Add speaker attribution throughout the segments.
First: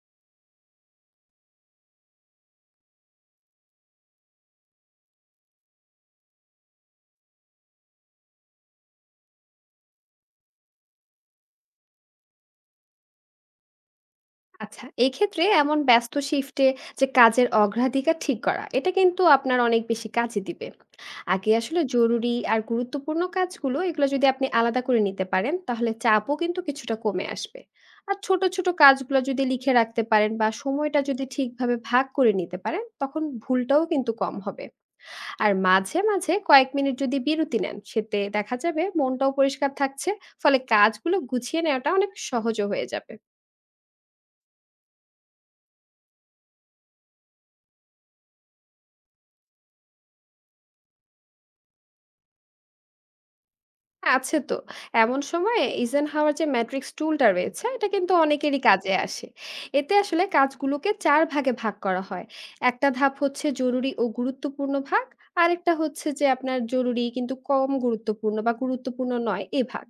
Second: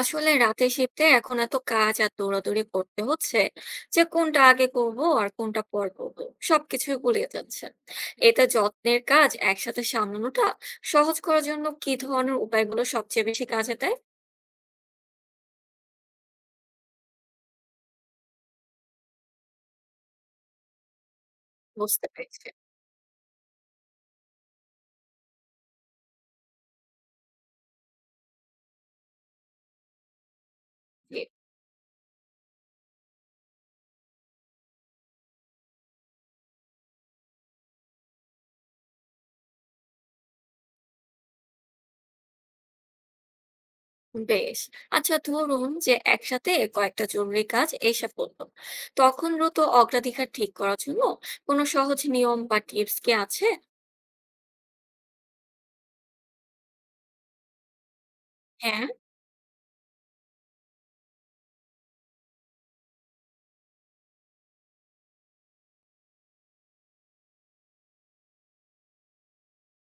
Speaker 1: আসলে রাতে শিফটে এখন এত কাজ আর দৌড়াদৌড়ি করতে হচ্ছে যে কোনটা আগে করব আর কোনটা পর করব সবকিছুই গুলিয়ে যাচ্ছে। এতে যত্নের কাজ একসাথে সামলানোটা সহজ করার জন্য কি ধরনের উপায়গুলো সবচেয়ে বেশি কাজে দেয়?
Speaker 2: আচ্ছা, এই ক্ষেত্রে এমন ব্যস্ত শিফটে যে কাজের অগ্রাধিকার ঠিক করা, এটা কিন্তু আপনার অনেক বেশি কাজে দিবে। আগে আসলে
Speaker 1: বুঝতে
Speaker 2: জরুরি
Speaker 1: পেরেছি।
Speaker 2: আর গুরুত্বপূর্ণ কাজগুলো এগুলো যদি আপনি আলাদা করে নিতে পারেন, তাহলে চাপও কিন্তু কিছুটা কমে আসবে। আর ছোট, ছোট কাজগুলো যদি লিখে রাখতে পারেন বা সময়টা
Speaker 1: জি।
Speaker 2: যদি ঠিকভাবে ভাগ করে নিতে পারেন, তখন ভুলটাও কিন্তু কম হবে। আর মাঝে, মাঝে কয়েক মিনিট যদি বিরতি নেন, সেতে দেখা যাবে মনটাও পরিষ্কার থাকছে। ফলে কাজগুলো গুছিয়ে নেওয়াটা অনেক সহজও হয়ে যাবে।
Speaker 1: বেশ। আচ্ছা, ধরুন যে একসাথে কয়েকটা জরুরি কাজ এসে পড়লো, তখন দ্রুত অগ্রাধিকার ঠিক করার জন্য কোনো সহজ নিয়ম বা টিপস কি আছে?
Speaker 2: হ্যাঁ, আছে তো। এমন সময়ে Eisenhower যে ম্যাট্রিক্স টুলটা রয়েছে, এটা কিন্তু অনেকেরই
Speaker 1: হ্যাঁ।
Speaker 2: কাজে আসে। এতে আসলে কাজগুলোকে ৪ ভাগে ভাগ করা হয়। একটা ধাপ হচ্ছে জরুরি ও গুরুত্বপূর্ণ ভাগ, আরেকটা হচ্ছে যে আপনার জরুরি কিন্তু কম গুরুত্বপূর্ণ বা গুরুত্বপূর্ণ নয় এ ভাগ।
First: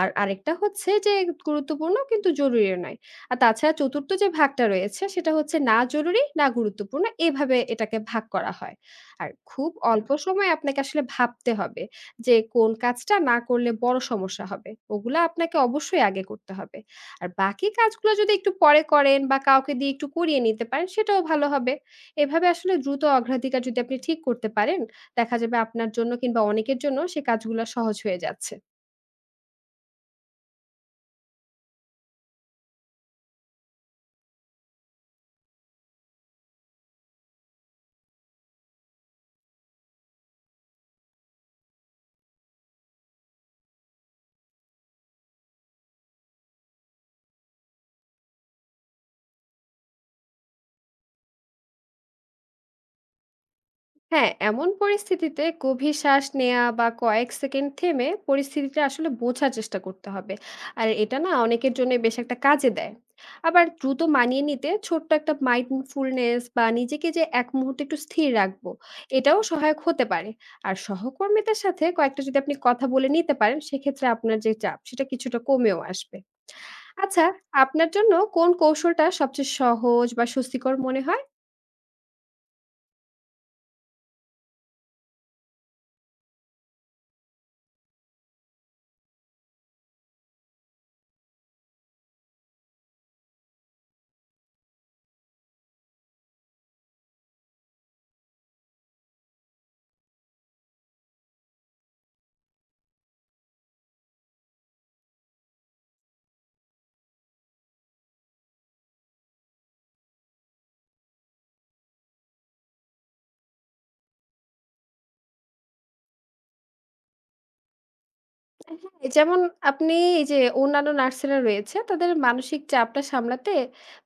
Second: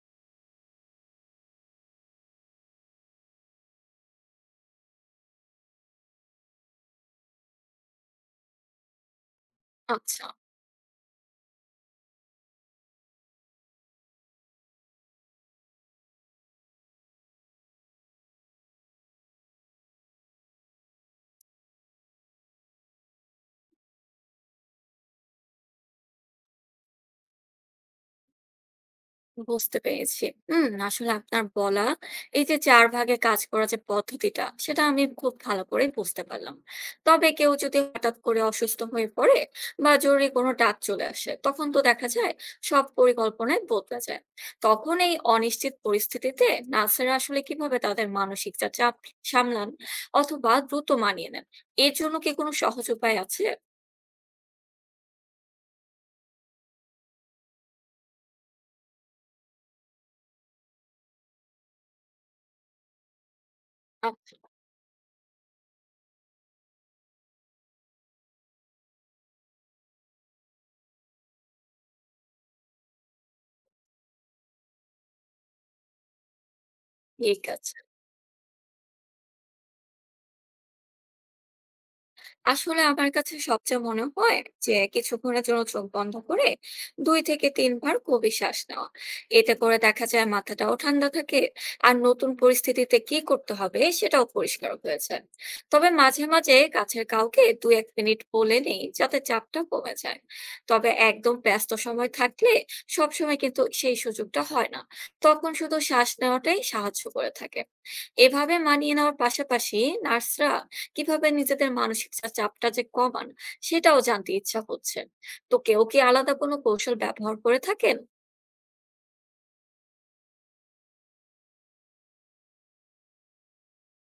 Speaker 2: আর আরেকটা হচ্ছে যে গুরুত্বপূর্ণ কিন্তু জরুরিও নয়। আর তাছাড়া ৪র্থ যে ভাগটা রয়েছে সেটা হচ্ছে না জরুরি, না গুরুত্বপূর্ণ এভাবে এটাকে ভাগ করা হয়। আর খুব অল্প
Speaker 1: আচ্ছা।
Speaker 2: সময়ে আপনাকে আসলে ভাবতে হবে যে কোন কাজটা না করলে বড় সমস্যা হবে ওগুলা আপনাকে অবশ্যই আগে করতে হবে। আর বাকি কাজগুলো যদি একটু পরে করেন বা কাউকে দিয়ে একটু করিয়ে নিতে পারেন সেটাও ভালো হবে। এভাবে আসলে দ্রুত অগ্রাধিকার যদি আপনি ঠিক করতে পারেন দেখা যাবে আপনার জন্য কিংবা অনেকের জন্য সে কাজগুলো সহজ হয়ে যাচ্ছে।
Speaker 1: বুঝতে পেরেছি। হুম, আসলে আপনার বলা এই যে ৪ ভাগে কাজ করার যে পদ্ধতিটা, সেটা আমি খুব ভালো করে বুঝতে পারলাম। তবে কেউ যদি হঠাৎ করে অসুস্থ হয়ে পড়ে বা জরুরি কোনো ডাক চলে আসে, তখন তো দেখা যায় সব পরিকল্পনাই বদলে যায়। তখন এই অনিশ্চিত পরিস্থিতিতে নার্সেরা আসলে কিভাবে তাদের মানসিক যা চাপ সামলান অথবা দ্রুত মানিয়ে নেন? এর জন্য কি কোনো সহজ উপায় আছে?
Speaker 2: হ্যাঁ, এমন পরিস্থিতিতে গভীর শ্বাস নেয়া বা কয়েক সেকেন্ড থেমে পরিস্থিতিটা আসলে বোঝার চেষ্টা করতে হবে। আর এটা না অনেকের জন্য বেশ একটা কাজে দেয়। আবার দ্রুত
Speaker 1: আচ্ছা,
Speaker 2: মানিয়ে নিতে ছোট্ট একটা মাইন্ডফুলনেস বা নিজেকে যে এক মুহূর্তে একটু স্থির রাখবো, এটাও সহায়ক হতে পারে। আর সহকর্মীদের সাথে কয়েকটা যদি আপনি কথা বলে নিতে পারেন, সেক্ষেত্রে আপনার যে চাপ সেটা কিছুটা কমেও আসবে। আচ্ছা,
Speaker 1: ঠিক আছে।
Speaker 2: আপনার জন্য কোন কৌশলটা সবচেয়ে সহজ বা স্বস্তিকর মনে হয়?
Speaker 1: আসলে আমার কাছে সবচেয়ে মনে হয় যে কিছুক্ষণের জন্য চোখ বন্ধ করে দুই থেকে তিনবার গভীর শ্বাস নেওয়া, এতে করে দেখা যায় মাথাটাও ঠান্ডা থাকে আর নতুন পরিস্থিতিতে কি করতে হবে সেটাও পরিষ্কার হয়েছে। তবে মাঝে মাঝে কাছের কাউকে ১-২ মিনিট বলে নেই যাতে চাপটা কমে যায়। তবে একদম ব্যস্ত সময় থাকলে সবসময় কিন্তু সেই সুযোগটা হয় না, তখন শুধু শ্বাস নেওয়াটাই সাহায্য করে থাকে। এভাবে মানিয়ে নেওয়ার পাশাপাশি নার্সরা কিভাবে নিজেদের মানসিক চাপটা যে কমান সেটাও জানতে ইচ্ছা হচ্ছে। তো কেউ কি আলাদা কোনো কৌশল ব্যবহার করে থাকেন?
Speaker 2: হ্যাঁ, যেমন আপনি এই যে অন্যান্য নার্সেরা রয়েছে তাদের মানসিক চাপটা সামলাতে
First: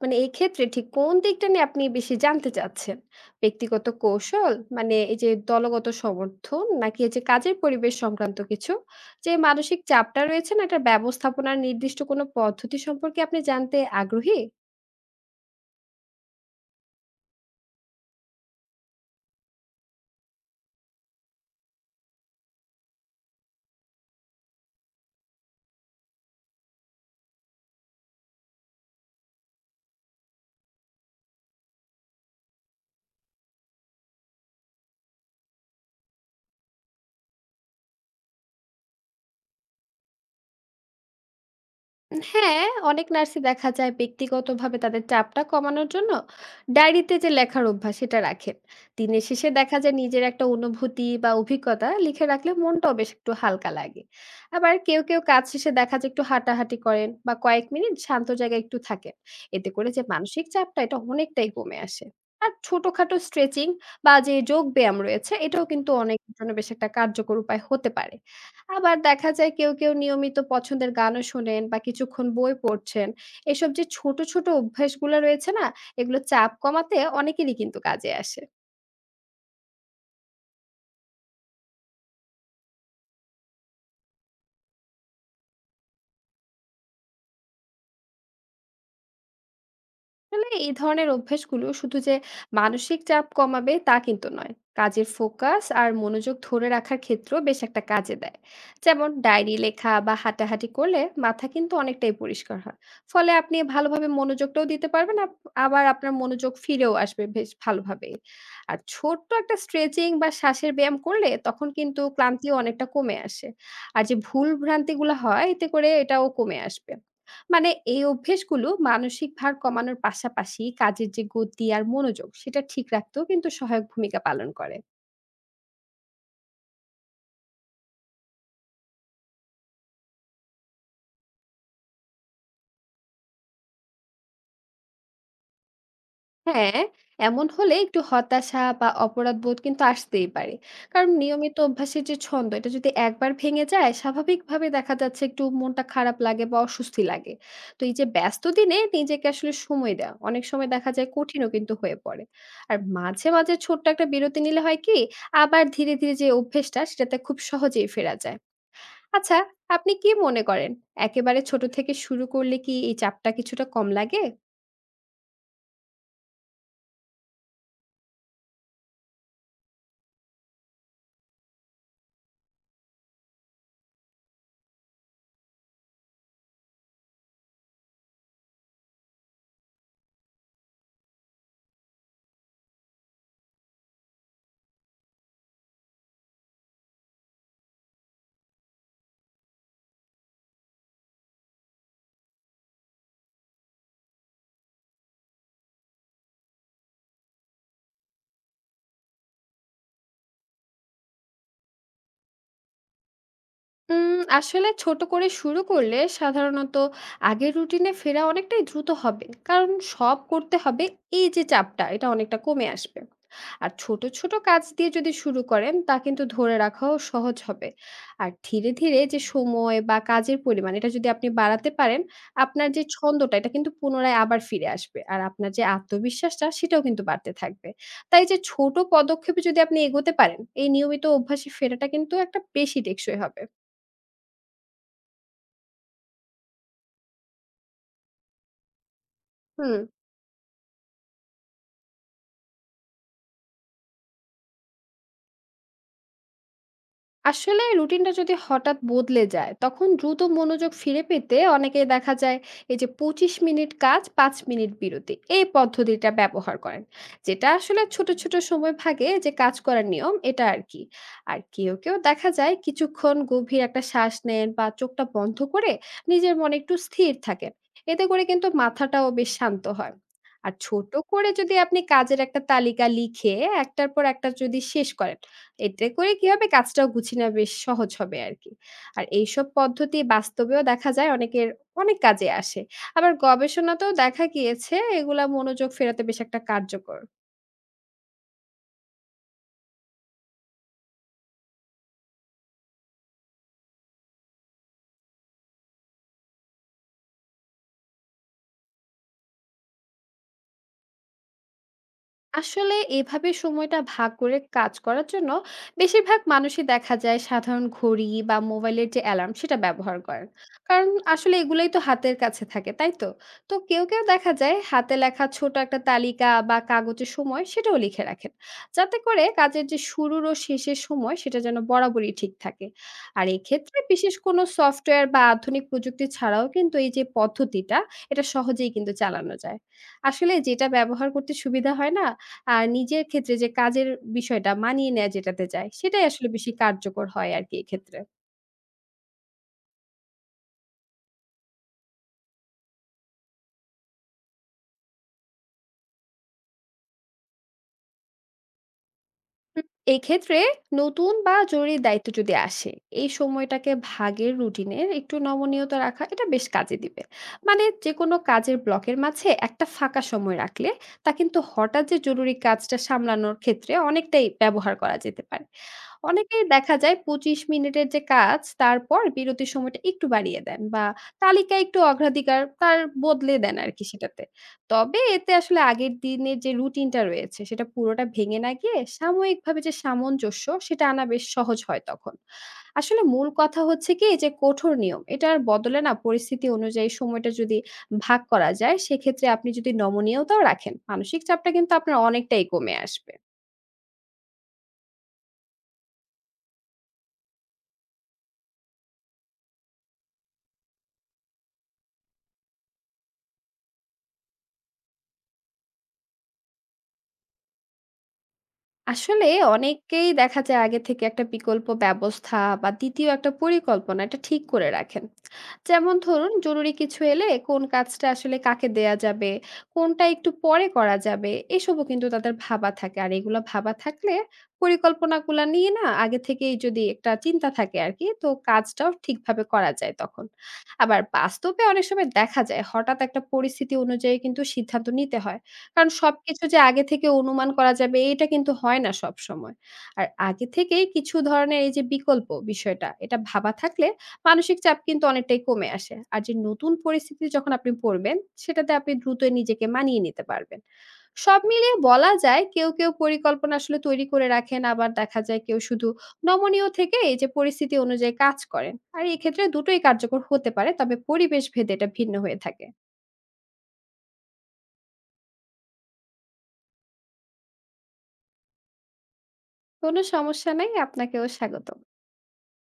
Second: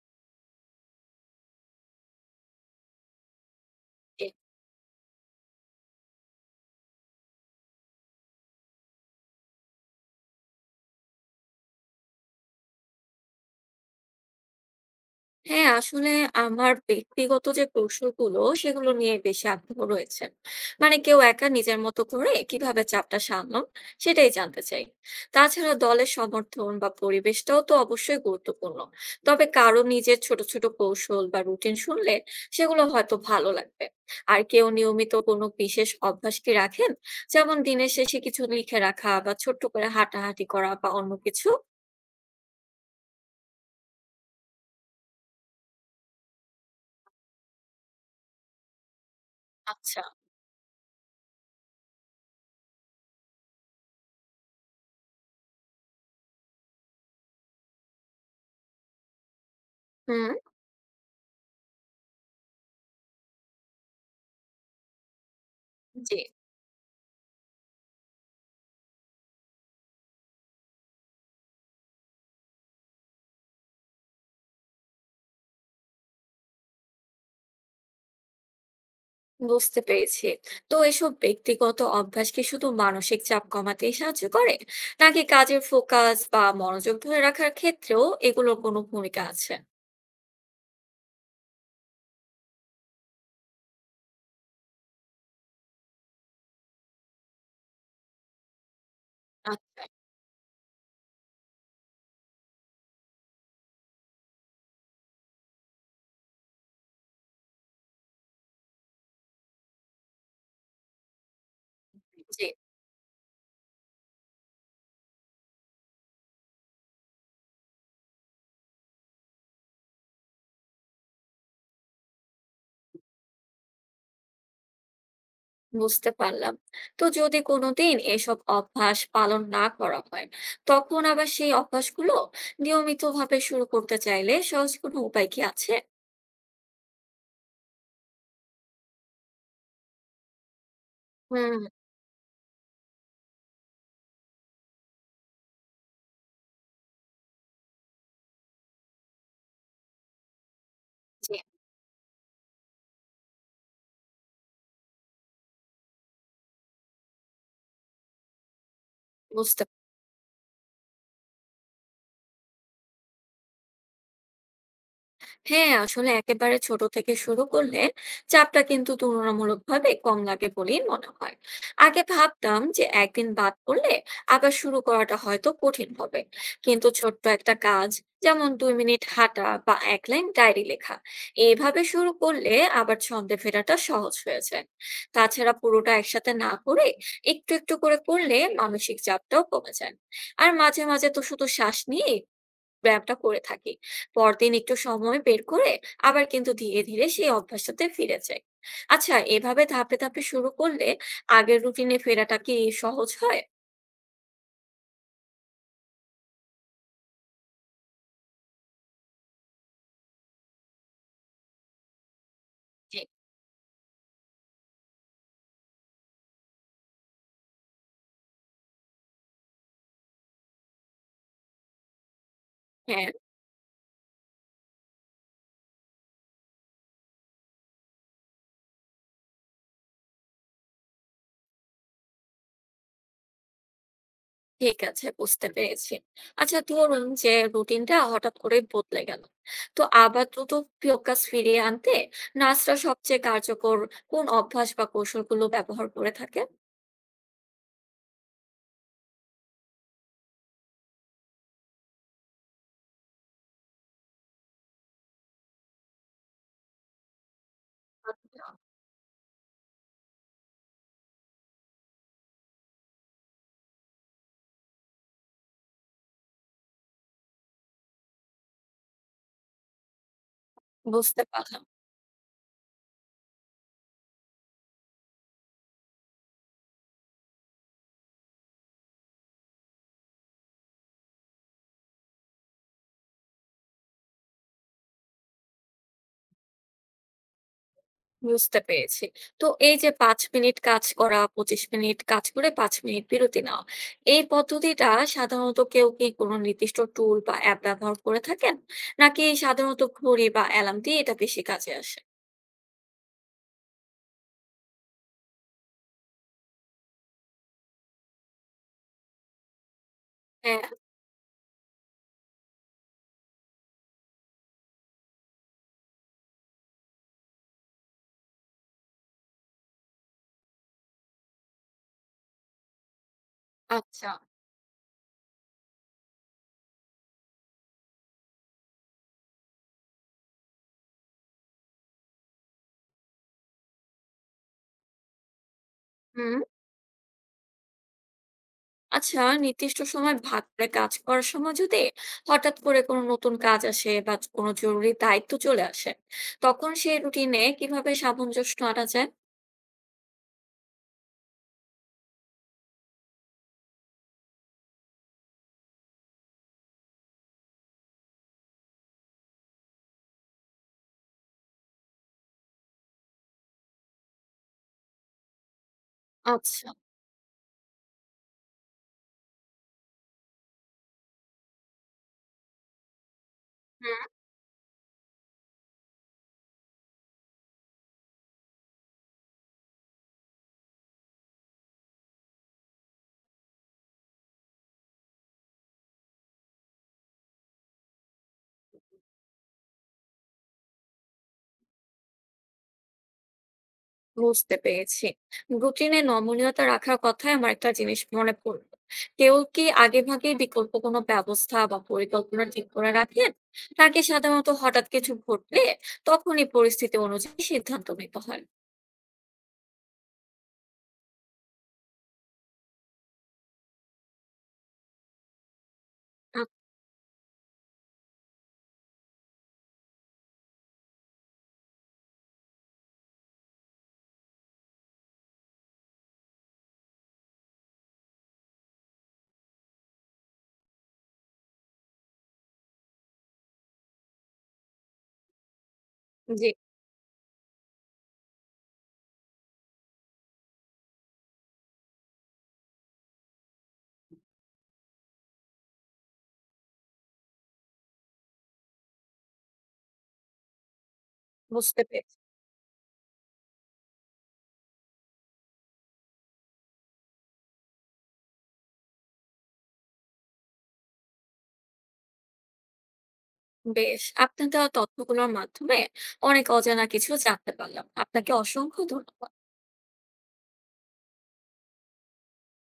Speaker 2: মানে এই ক্ষেত্রে ঠিক কোন দিকটা নিয়ে আপনি বেশি জানতে চাচ্ছেন? ব্যক্তিগত কৌশল মানে এই যে দলগত সমর্থন নাকি এই যে কাজের পরিবেশ সংক্রান্ত কিছু? যে মানসিক চাপটা রয়েছে না এটার ব্যবস্থাপনার নির্দিষ্ট কোনো পদ্ধতি সম্পর্কে আপনি জানতে আগ্রহী?
Speaker 1: হ্যাঁ, আসলে আমার ব্যক্তিগত যে কৌশলগুলো, সেগুলো নিয়ে বেশি আগ্রহ রয়েছে। মানে কেউ একা নিজের মতো করে কিভাবে চাপটা সামলান, সেটাই জানতে চাই। তাছাড়া দলের সমর্থন বা পরিবেশটাও তো অবশ্যই গুরুত্বপূর্ণ। তবে কারো নিজের ছোট, ছোট কৌশল বা রুটিন শুনলে সেগুলো হয়তো ভালো লাগবে। আর কেউ নিয়মিত কোনো বিশেষ অভ্যাস কি রাখেন? যেমন দিনের শেষে কিছু লিখে রাখা বা ছোট্ট করে হাঁটাহাঁটি করা বা অন্য কিছু?
Speaker 2: হ্যাঁ, অনেক নার্সই দেখা যায় ব্যক্তিগতভাবে তাদের চাপটা কমানোর জন্য ডায়েরিতে যে লেখার অভ্যাস সেটা রাখেন। দিনের শেষে দেখা যায়
Speaker 1: আচ্ছা।
Speaker 2: নিজের একটা অনুভূতি বা অভিজ্ঞতা লিখে রাখলে মনটাও বেশ একটু হালকা লাগে। আবার কেউ, কেউ কাজ শেষে দেখা যায় একটু হাঁটাহাঁটি করেন বা কয়েক মিনিট শান্ত জায়গায় একটু থাকেন। এতে করে যে
Speaker 1: হুম।
Speaker 2: মানসিক চাপটা এটা অনেকটাই কমে আসে। আর ছোটখাটো স্ট্রেচিং বা যে যোগ ব্যায়াম রয়েছে এটাও কিন্তু
Speaker 1: জি।
Speaker 2: অনেকের জন্য বেশ একটা কার্যকর উপায় হতে পারে। আবার দেখা যায় কেউ, কেউ নিয়মিত পছন্দের গানও শোনেন বা কিছুক্ষণ বই পড়ছেন। এসব যে ছোট, ছোট অভ্যাসগুলা রয়েছে না? এগুলো চাপ কমাতে অনেকেরই কিন্তু কাজে আসে।
Speaker 1: বুঝতে পেরেছি। তো এসব ব্যক্তিগত অভ্যাস কি শুধু মানসিক চাপ কমাতেই সাহায্য করে নাকি কাজের ফোকাস বা মনোযোগ ধরে রাখার ক্ষেত্রেও এগুলোর কোনো ভূমিকা আছে?
Speaker 2: আসলে এই ধরনের অভ্যাসগুলো শুধু যে মানসিক চাপ কমাবে তা কিন্তু নয়, কাজের ফোকাস আর মনোযোগ ধরে রাখার ক্ষেত্রেও বেশ একটা কাজে দেয়। যেমন ডায়েরি
Speaker 1: আচ্ছা।
Speaker 2: লেখা বা হাঁটাহাঁটি করলে মাথা কিন্তু অনেকটাই পরিষ্কার হয়, ফলে আপনি ভালোভাবে মনোযোগটাও দিতে পারবেন। আবার আপনার মনোযোগ ফিরেও আসবে বেশ ভালোভাবে। আর ছোট্ট একটা স্ট্রেচিং বা শ্বাসের ব্যায়াম করলে তখন কিন্তু
Speaker 1: জি।
Speaker 2: ক্লান্তিও অনেকটা কমে আসে। আর যে ভুল ভ্রান্তিগুলো হয় এতে করে এটাও কমে আসবে। মানে এই অভ্যেসগুলো মানসিক ভার কমানোর পাশাপাশি কাজের যে গতি আর মনোযোগ সেটা ঠিক রাখতেও কিন্তু সহায়ক ভূমিকা পালন করে।
Speaker 1: বুঝতে পারলাম। তো যদি কোনোদিন এসব অভ্যাস পালন না করা হয়, তখন আবার সেই অভ্যাসগুলো নিয়মিতভাবে শুরু করতে চাইলে সহজ কোনো উপায় কি আছে?
Speaker 2: হ্যাঁ, এমন হলে একটু হতাশা বা অপরাধ বোধ কিন্তু আসতেই পারে, কারণ নিয়মিত
Speaker 1: হুম।
Speaker 2: অভ্যাসের যে ছন্দ এটা যদি একবার ভেঙে যায় স্বাভাবিকভাবে দেখা যাচ্ছে একটু মনটা খারাপ লাগে বা অস্বস্তি লাগে। তো এই যে ব্যস্ত দিনে নিজেকে আসলে সময় দেওয়া অনেক সময় দেখা যায়
Speaker 1: জি।
Speaker 2: কঠিনও কিন্তু হয়ে পড়ে। আর মাঝে মাঝে ছোট্ট একটা বিরতি নিলে হয় কি, আবার ধীরে ধীরে যে অভ্যেসটা সেটাতে খুব সহজেই ফেরা যায়। আচ্ছা,
Speaker 1: বুঝতে।
Speaker 2: আপনি কি মনে করেন একেবারে ছোট থেকে শুরু করলে কি এই চাপটা কিছুটা কম লাগে?
Speaker 1: হ্যাঁ, আসলে একেবারে ছোট থেকে শুরু করলে চাপটা কিন্তু তুলনামূলকভাবে কম লাগে বলেই মনে হয়। আগে ভাবতাম যে একদিন বাদ পড়লে আবার শুরু করাটা হয়তো কঠিন হবে, কিন্তু ছোট্ট একটা কাজ, যেমন ২ মিনিট হাঁটা বা এক লাইন ডায়েরি লেখা, এইভাবে শুরু করলে আবার ছন্দে ফেরাটা সহজ হয়েছে। তাছাড়া পুরোটা একসাথে না করে একটু একটু করে করলে মানসিক চাপটাও কমে যায়। আর মাঝে মাঝে তো শুধু শ্বাস নিয়ে ব্যায়ামটা করে থাকি। পরদিন একটু সময় বের করে আবার কিন্তু ধীরে, ধীরে সেই অভ্যাসটাতে ফিরে যাই। আচ্ছা, এভাবে ধাপে, ধাপে শুরু করলে আগের রুটিনে ফেরাটা কি সহজ হয়?
Speaker 2: আসলে ছোট করে শুরু করলে সাধারণত আগের রুটিনে ফেরা অনেকটাই দ্রুত হবে, কারণ সব করতে হবে এই যে চাপটা এটা অনেকটা কমে
Speaker 1: জি।
Speaker 2: আসবে। আর ছোট ছোট কাজ দিয়ে যদি শুরু করেন তা কিন্তু ধরে রাখাও সহজ হবে। আর ধীরে ধীরে যে সময় বা কাজের পরিমাণ এটা যদি আপনি বাড়াতে পারেন আপনার যে
Speaker 1: হ্যাঁ,
Speaker 2: ছন্দটা এটা কিন্তু পুনরায় আবার ফিরে আসবে, আর আপনার যে আত্মবিশ্বাসটা সেটাও কিন্তু বাড়তে থাকবে। তাই যে ছোট পদক্ষেপে যদি আপনি এগোতে পারেন এই নিয়মিত অভ্যাসে ফেরাটা কিন্তু একটা বেশি টেকসই হবে।
Speaker 1: ঠিক আছে, বুঝতে পেরেছি। আচ্ছা, ধরুন যে রুটিনটা হঠাৎ করে বদলে গেল।
Speaker 2: হুম,
Speaker 1: তো আবার দ্রুত ফোকাস ফিরিয়ে আনতে নার্সরা সবচেয়ে কার্যকর কোন অভ্যাস বা কৌশলগুলো ব্যবহার করে থাকে?
Speaker 2: আসলে রুটিনটা যদি হঠাৎ বদলে যায় তখন দ্রুত মনোযোগ ফিরে পেতে অনেকেই দেখা যায় এই যে ২৫ মিনিট কাজ ৫ মিনিট বিরতি এই পদ্ধতিটা ব্যবহার করেন, যেটা আসলে ছোট ছোট
Speaker 1: আচ্ছা,
Speaker 2: সময় ভাগে যে কাজ করার নিয়ম এটা আর কি। আর কেউ কেউ দেখা যায় কিছুক্ষণ গভীর একটা শ্বাস নেন বা চোখটা বন্ধ করে নিজের মনে একটু স্থির থাকেন, এতে করে কিন্তু মাথাটাও বেশ শান্ত হয়। আর ছোট
Speaker 1: বুঝতে
Speaker 2: করে যদি
Speaker 1: পারলাম।
Speaker 2: আপনি কাজের একটা তালিকা লিখে একটার পর একটা যদি শেষ করেন এতে করে কি হবে কাজটাও গুছিয়ে নেওয়া বেশ সহজ হবে আরকি। আর এইসব পদ্ধতি বাস্তবেও দেখা যায় অনেকের অনেক কাজে আসে। আবার গবেষণাতেও দেখা গিয়েছে এগুলা মনোযোগ ফেরাতে বেশ একটা কার্যকর।
Speaker 1: বুঝতে পেরেছি। তো এই যে ৫ মিনিট কাজ করা, ২৫ মিনিট কাজ করে ৫ মিনিট বিরতি নেওয়া। এই পদ্ধতিটা সাধারণত কেউ কি কোনো নির্দিষ্ট টুল বা অ্যাপ ব্যবহার করে থাকেন? নাকি সাধারণত ঘড়ি বা অ্যালার্ম দিয়ে এটা বেশি কাজে আসে?
Speaker 2: আসলে এভাবে সময়টা ভাগ করে কাজ করার জন্য বেশিরভাগ মানুষই দেখা যায় সাধারণ ঘড়ি বা মোবাইলের যে অ্যালার্ম সেটা ব্যবহার করেন,
Speaker 1: হ্যাঁ।
Speaker 2: কারণ আসলে এগুলোই তো হাতের কাছে থাকে তাই তো। তো কেউ কেউ দেখা যায় হাতে লেখা ছোট একটা তালিকা বা কাগজের সময় সেটাও লিখে রাখেন, যাতে করে কাজের যে শুরুর ও শেষের সময় সেটা যেন বরাবরই ঠিক থাকে। আর এক্ষেত্রে
Speaker 1: আচ্ছা।
Speaker 2: বিশেষ কোনো সফটওয়্যার বা আধুনিক প্রযুক্তি ছাড়াও কিন্তু এই যে পদ্ধতিটা এটা সহজেই কিন্তু চালানো যায়। আসলে যেটা ব্যবহার করতে সুবিধা হয় না আর নিজের ক্ষেত্রে যে কাজের বিষয়টা মানিয়ে নেয়া যেটাতে যায়, সেটাই আসলে
Speaker 1: হুম।
Speaker 2: বেশি কার্যকর হয় আরকি এক্ষেত্রে।
Speaker 1: আচ্ছা, নির্দিষ্ট সময় ভাগ করে কাজ করার সময় যদি হঠাৎ করে কোনো নতুন কাজ আসে বা কোনো জরুরি দায়িত্ব চলে আসে, তখন সেই রুটিনে কিভাবে সামঞ্জস্য আনা যায়?
Speaker 2: হুম, এক্ষেত্রে নতুন বা জরুরি দায়িত্ব যদি আসে এই সময়টাকে ভাগের রুটিনে একটু নমনীয়তা রাখা এটা বেশ কাজে দিবে। মানে যে কোনো কাজের ব্লকের মাঝে একটা ফাঁকা সময় রাখলে তা কিন্তু হঠাৎ যে জরুরি কাজটা সামলানোর ক্ষেত্রে অনেকটাই ব্যবহার করা যেতে পারে। অনেকেই
Speaker 1: আচ্ছা।
Speaker 2: দেখা যায় ২৫ মিনিটের যে কাজ তারপর বিরতির সময়টা একটু বাড়িয়ে দেন বা তালিকা একটু অগ্রাধিকার তার বদলে দেন আর কি
Speaker 1: হুম।
Speaker 2: সেটাতে। তবে এতে আসলে আগের দিনের যে রুটিনটা রয়েছে সেটা পুরোটা ভেঙে না গিয়ে সাময়িকভাবে যে সামঞ্জস্য সেটা আনা বেশ সহজ হয় তখন। আসলে মূল কথা হচ্ছে কি যে কঠোর নিয়ম এটার বদলে না পরিস্থিতি অনুযায়ী সময়টা যদি ভাগ করা যায় সেক্ষেত্রে আপনি যদি নমনীয়তাও রাখেন মানসিক চাপটা কিন্তু আপনার অনেকটাই কমে আসবে।
Speaker 1: বুঝতে পেরেছি। রুটিনে নমনীয়তা রাখার কথায় আমার একটা জিনিস মনে পড়ল। কেউ কি আগেভাগে বিকল্প কোনো ব্যবস্থা বা পরিকল্পনা ঠিক করে রাখেন? নাকি সাধারণত হঠাৎ কিছু ঘটলে তখনই পরিস্থিতি অনুযায়ী সিদ্ধান্ত নিতে হয়?
Speaker 2: আসলে অনেকেই দেখা যায় আগে থেকে একটা বিকল্প ব্যবস্থা বা দ্বিতীয় একটা পরিকল্পনা এটা ঠিক করে রাখেন। যেমন ধরুন
Speaker 1: আপ
Speaker 2: জরুরি কিছু এলে কোন কাজটা আসলে কাকে দেয়া যাবে, কোনটা একটু পরে করা যাবে এসবও কিন্তু তাদের ভাবা থাকে। আর এগুলো ভাবা থাকলে পরিকল্পনাগুলো নিয়ে না আগে থেকেই যদি একটা চিন্তা থাকে আর কি তো কাজটাও ঠিকভাবে করা যায় তখন। আবার বাস্তবে অনেক সময় দেখা যায় হঠাৎ একটা পরিস্থিতি অনুযায়ী কিন্তু সিদ্ধান্ত নিতে হয়, কারণ সবকিছু
Speaker 1: জি,
Speaker 2: যে আগে থেকে অনুমান করা যাবে এটা কিন্তু হয় না সবসময়। আর আগে থেকেই কিছু ধরনের এই যে বিকল্প বিষয়টা এটা ভাবা থাকলে মানসিক চাপ কিন্তু অনেকটাই কমে আসে। আর যে নতুন পরিস্থিতি যখন আপনি পড়বেন সেটাতে আপনি দ্রুতই নিজেকে মানিয়ে নিতে পারবেন। সব মিলিয়ে
Speaker 1: বুঝতে
Speaker 2: বলা
Speaker 1: পেরেছি।
Speaker 2: যায় কেউ, কেউ পরিকল্পনা আসলে তৈরি করে রাখেন আবার দেখা যায় কেউ শুধু নমনীয় থেকে এই যে পরিস্থিতি অনুযায়ী কাজ করেন। আর এক্ষেত্রে দুটোই কার্যকর হতে পারে তবে পরিবেশ ভেদে এটা ভিন্ন হয়ে থাকে।
Speaker 1: বেশ, আপনার দেওয়া তথ্যগুলোর মাধ্যমে অনেক অজানা কিছু জানতে পারলাম। আপনাকে অসংখ্য ধন্যবাদ।
Speaker 2: কোনো সমস্যা নাই, আপনাকেও স্বাগত।